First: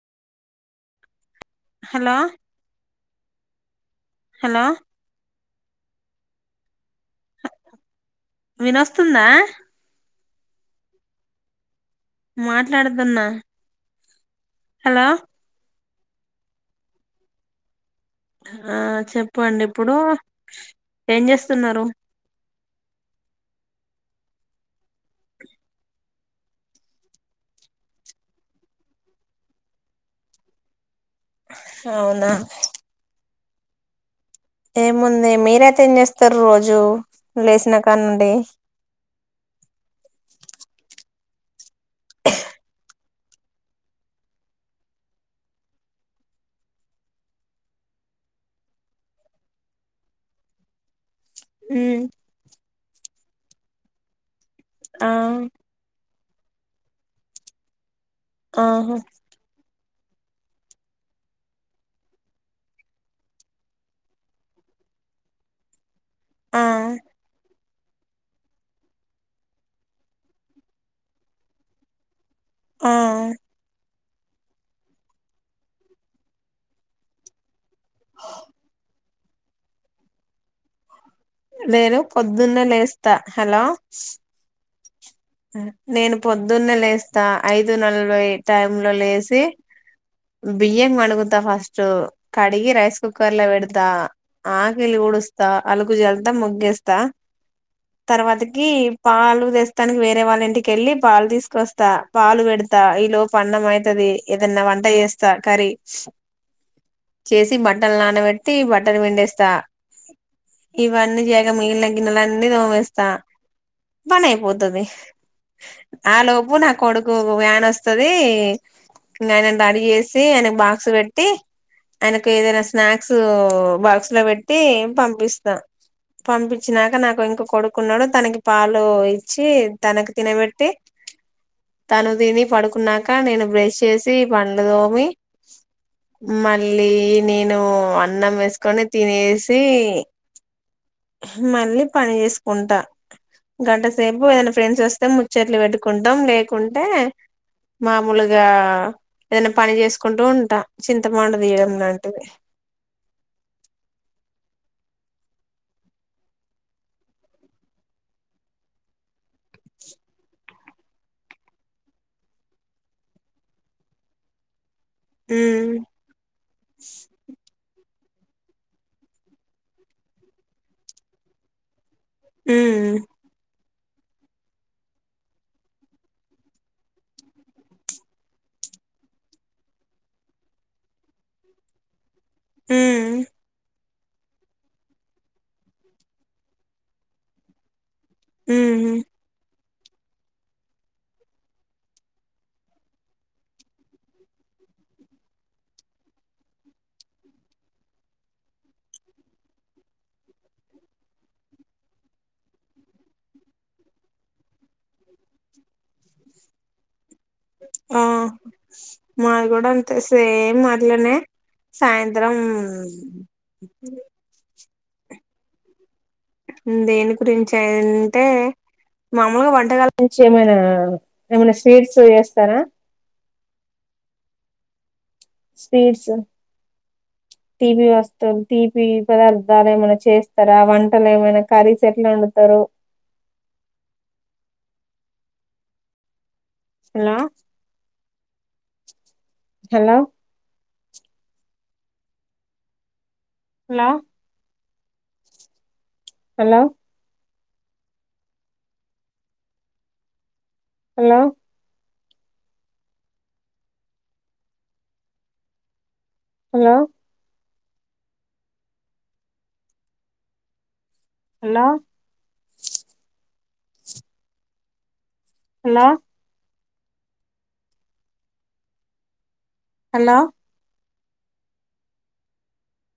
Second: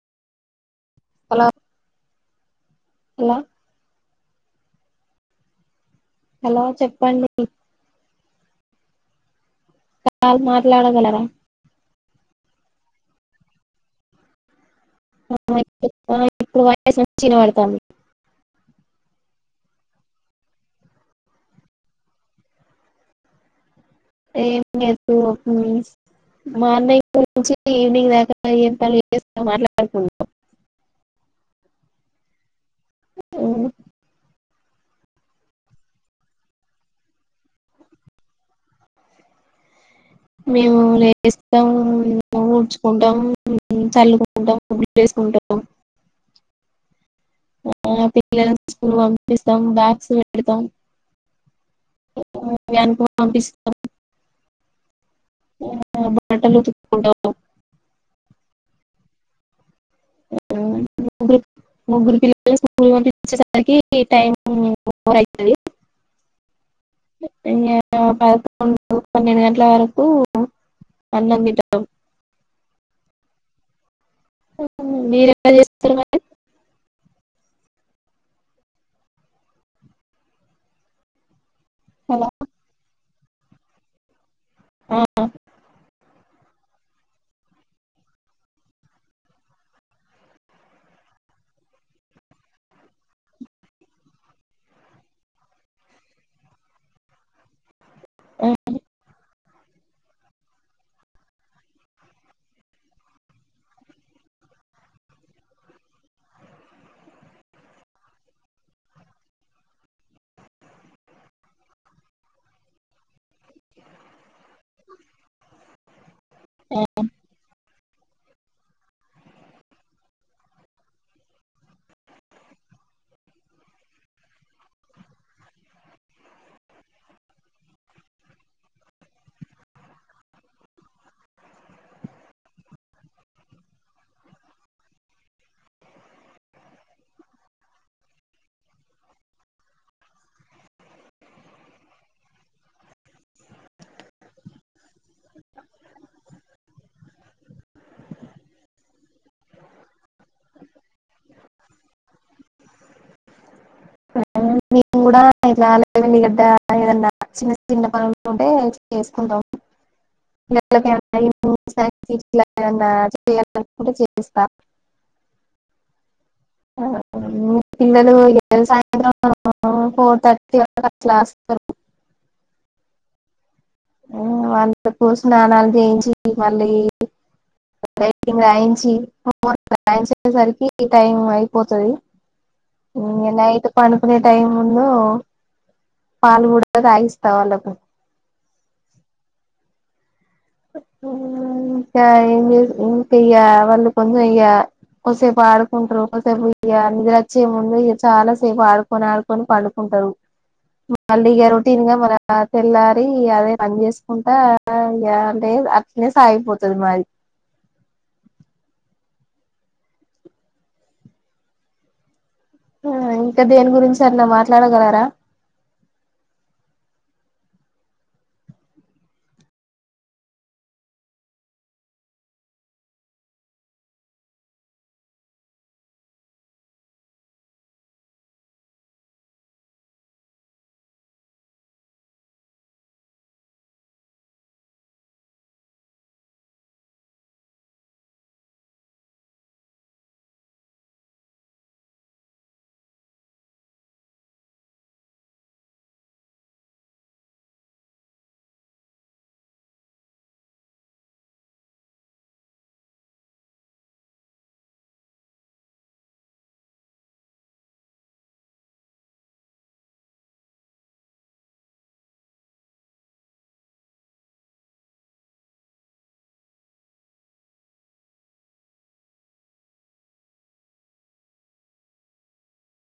అలా హలో ఎలా hello hello చెప్పండి వినొస్తుందా కాల్ మాట్లాడ గలరా మాట్లాడుతున్నా హలో ఇప్పుడు వాయిస్ మంచి గా వినబడుతాంది ఆ చెప్పండి ఇప్పుడు ఏం చేస్తున్నారు ఏమి మార్నింగ్ నుంచి ఈవినింగ్ దాకా ఏ పని చేయక మాట్లాడుకుంటూన్నాం అవునా మ్మ్ ఏముంది మీరయితే ఏం చేస్తారు రోజు లేచినా కాడి నుండి మేము లేసి ఊడ్చుకోం చల్లుకుంటాం పనులు చేసుకుంటాం ఆ పిల్లస్కూల్ పంపిస్తాం బ్యాగ్స్ పెడతాం ఉమ్ వ్యాన్ కు పంపిస్తాం ఆ బట్టలుఉతుక్కుంటాం ఆహా ముగ్గురు ముగ్గురు పిల ముగ్గురు పంపీచ్చచ్చేసరికి టైమ్ అయితది ఆ అ పదకండు పన్నెండు గంటల వరకు అన్నం తింటాం ఆ మీరు ఎలా చేస్తారు మరి ఓ నేను అలా పొద్దున్నే లేస్త హలో ఆ నేను పొద్దున్నే లేస్తా ఐదు నలబై టైం లో లేసి బియ్యం వణగుతా ఫస్ట్ కడిగి రైస్ కుక్కర్ లో పెడతా వాకిలి డుస్తా అలుగు జల్తా ముగ్గేస్తా తర్వాతకి పాలు దస్తానికి వేరే వాళ్ళ ఇంటికిెళ్ళి పాలు తీసుకొస్తా పాలు పెడతా ఈ లో పన్నం అయితది ఏదన్నా వంట వంట చేస్తా కర్రీ చేసి బట్టలు నానబెట్టి బట్టలు పిండేస్తా ఇవన్నీ చేక మిగిలిన గిన్నెలన్నీ దోమేస్తా పని అయిపోతుది ఆ లోబు నా ఆ కొడుకు వ్యాన్ వస్త సరే నైన రడీ జేసి ఆయనకు బాక్స్ పెట్టీ, ఆయనకు ఏదైనా స్నాక్సూ బాక్స్ లా పెట్టి పంపిస్తా. పంపించినాక నాకు ఇంకొ కొడుకున్నాడు తనకి పాలూ ఇచ్చి తనకు తినవెట్టి, తను తిని పడుకున్నాక నేను బ్రష్ చేసి పండ్లు తోమి, మళ్ళీ నేనూ అన్నం వేసుకొని తినేసి మళ్ళీ పని చేసుకుంటా. గంటసేపు ఏదైనా ఫ్రెండ్స్ వస్తే ముచ్చట్లు పెట్టుకుంటాం, లేకుంటే మామూలుగా ఏదన పని చేసుకుంటూ ఉంటా చింతపండు తియడం లాంటిది. మేము కూడా ఇట్ల అలం ఎల్లిగడ్డ ఏదన్నా చిన్న చిన్న పనులు ఉంటే చేసుకుంటాం. [inaudible] మ్మూ పిల్లలు [inaudible] ఫోర్ థర్టీ వరకు అట్లా అస్తరు హ్మ్ మ్మ్ వాళ్ళకు స్నానాలు చేయించి మళ్ళీ రైటింగ్ రాయించి, హోం వర్క్ రాయించేసరికి టైం అయిపోతది. ఉమ్ ఇంగ నైట్ పండుకునే టైంలో పాలు కూడా తాగిస్తా వాళ్ళకు. హ్మ్ హు ఇంకా ఏం చేస్ ఇంకా ఇగ వాళ్ళు [inaudible] కొంచ్సేపు ఆడుకుంటరు ఒకసేపు ఇక నిదుర అచ్చే ముందు ఇగ చాలా సేపు ఆడుకొని ఆడుకొని పండుకుంటరు. మళ్ళీ ఇగ రొటీన్ గా మ తెల్లారి అదే పని చేసుకుంటా ఇగా టే అట్నే సాగిపోతది మాది. ఆ మాది గూడ అంతే సేమ్ అట్లనే సాయం త్రం ట్లాడగలరా దేని గురించి అంటే, మామూలుగా వంటకాల నుంచి ఏమైనా, ఏమైనా స్వీట్స్ చేస్తరా? స్పీట్స్ తీపి వస్తులు తీపి పదార్థాలు ఏమైనా చేస్తరా, వంటలు ఏమైనా కర్రీస్ ఎట్లా ఒండుతరు? Hello hello hello hello hello hello hello hello hello